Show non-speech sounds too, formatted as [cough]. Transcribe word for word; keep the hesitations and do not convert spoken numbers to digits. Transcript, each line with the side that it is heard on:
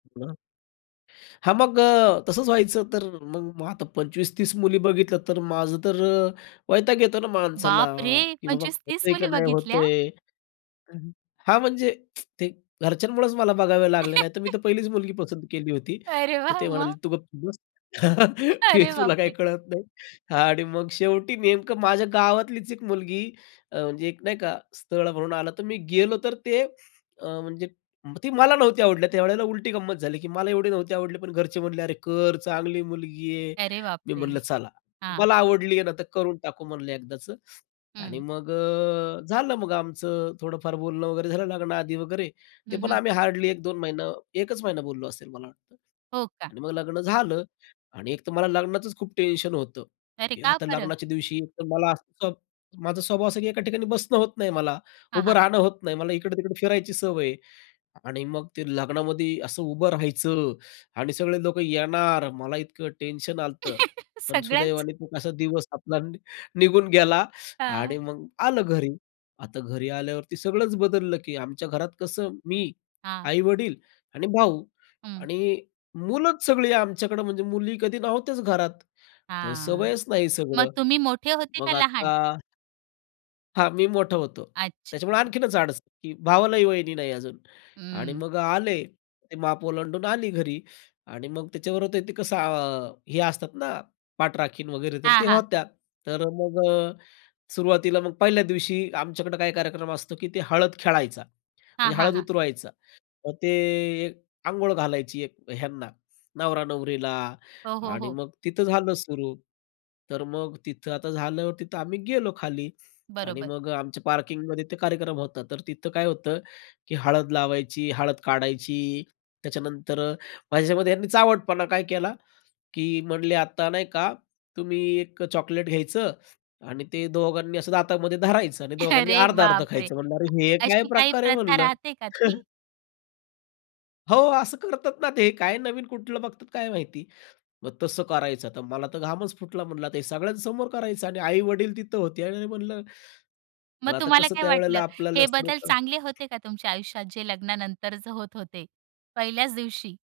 left: हां मग अ, तसंच व्हायचं, तर मग आता पंचवीस-तीस मुली बघितल्या, तर माझं तर अ, वैताग येतो ना माणसाला,
right: बापरे!
left: की बाबा
right: पंचवीस-तीस
left: होतंय का,
right: मुली
left: नाही
right: बघितल्या?
left: होतंय हां, म्हणजे [tsk] ते घरच्यांमुळेच मला बघाव्या लागल्या, नाही तर मी
right: [laughs]
left: तर पहिलीच मुलगी पसंत केली होती.
right: अरे
left: तर
right: वाह!
left: ते म्हणाले,
right: मग?
left: "तू गपचूप बस. [laughs] हे
right: अरे
left: तुला काही
right: बापरे!
left: कळत नाही." हां आणि मग शेवटी नेमकं माझ्या गावातलीच एक मुलगी अ, म्हणजे एक नाही का स्थळ म्हणून आलं, तर मी गेलो, तर ते अ, म्हणजे मग ती मला नव्हती आवडल्या त्यावेळेला उलटी गंमत झाली, की मला एवढे नव्हते आवडली, पण घरचे म्हणले "अरे, कर, चांगली मुलगी आहे."
right: अरे
left: मी
right: बापरे!
left: म्हणलं चला.
right: हां.
left: "तुम्हाला आवडली आहे ना, तर करून टाकू म्हणलं एकदाच." आणि
right: हं.
left: मग अ, झालं मग आमचं थोडंफार बोलणं वगैरे झालं लग्नाआधी वगैरे, ते
right: हं,
left: पण
right: हं.
left: आम्ही हार्डली एक-दोन महिना, एकच महिना बोललो असेल मला वाटतं
right: हो, का?
left: आणि मग लग्न झालं. आणि एक तर मला लग्नाचच खूप टेन्शन होतं
right: अरे!
left: की
right: का
left: आता
right: बरं?
left: लग्नाच्या दिवशी एक तर मला माझा स्वभाव असा आहे की एका ठिकाणी बसणं होत नाही मला,
right: हां,
left: उभं
right: हां.
left: राहणं होत नाही. मला इकडे-तिकडे फिरायची सवय आहे आणि मग ते लग्नामध्ये असं उभं राहायचं आणि सगळे लोकं येणार. मला इतकं टेन्शन आलतं,
right: [laughs]
left: पण
right: सगळ्याचं?
left: सुदैवाने तो कसा दिवस आपला निघून गेला आणि
right: हां.
left: मग आलं घरी. आता घरी आल्यावरती सगळंच बदललं, की आमच्या घरात कसं मी,
right: हां.
left: आई-वडील आणि भाऊ
right: हं.
left: आणि मुलंच सगळी आमच्याकडे म्हणजे मुली कधी नव्हत्याच घरात. तर
right: हां.
left: सवयच नाही
right: मग
left: सगळं.
right: तुम्ही मोठे होते
left: मग
right: का लहान?
left: आता हां, मी मोठा होतो,
right: अच्छा.
left: त्याच्यामुळे
right: अ
left: आणखीनच अडचण, की भावालाही वहिनी नाही अजून आणि
right: हं.
left: मग आले, ते माप ओलांडून आली घरी आणि मग त्याच्याबरोबर तर ते कसं अ, हे असतात ना, पाठराखीण वगैरे तर
right: हां,
left: ते
right: हां.
left: होत्या. तर मग, सुरुवातीला मग पहिल्या दिवशी आमच्याकडं काही कार्यक्रम असतो की ते हळद खेळायचा.
right: हां,
left: म्हणजे
right: हां,
left: हळद
right: हां.
left: उतरवायचा, मग ते एक अंघोळ घालायची एक ह्यांना नवरा-नवरीला
right: हो, हो,
left: आणि
right: हो.
left: मग तिथं झालं सुरू. तर मग तिथं आता झालं, तिथं आम्ही गेलो खाली आणि
right: बरोबर.
left: मग अ, आमच्या पार्किंगमध्ये ते कार्यक्रम होता. तर तिथं काय होतं की हळद लावायची, हळद काढायची, त्याच्यानंतर माझ्याच्यामध्ये त्यांनी चावटपणा काय केला की म्हणले "आता नाही का तुम्ही एक चॉकलेट घ्यायचं आणि ते दोघांनी असं दातामध्ये धरायचं आणि दोघांनी
right: अरे
left: अर्ध अर्धं
right: बापरे!
left: खायचं." म्हणलं, "अरे हे काय
right: अशी काही
left: प्रकार आहे?"
right: प्रथा
left: म्हणलं.
right: राहते का ती?
left: [laughs] हो, असं करतात ना, ते काय नवीन कुठलं बघतात काय माहिती. मग तसं करायचं, तर मला तर घामच फुटला, म्हणल ते सगळ्यांसमोर करायचं आणि आई-वडील तिथं होते आणि म्हणलं,
right: मग
left: पण आता
right: तुम्हाला
left: कसं
right: काय वाटलं?
left: त्यावेळेला आपल्याला
right: हे
left: जास्त
right: बदल
left: लोकं
right: चांगले होते का, तुमच्या आयुष्यात जे लग्नानंतरच होत होते? पहिल्याच दिवशी.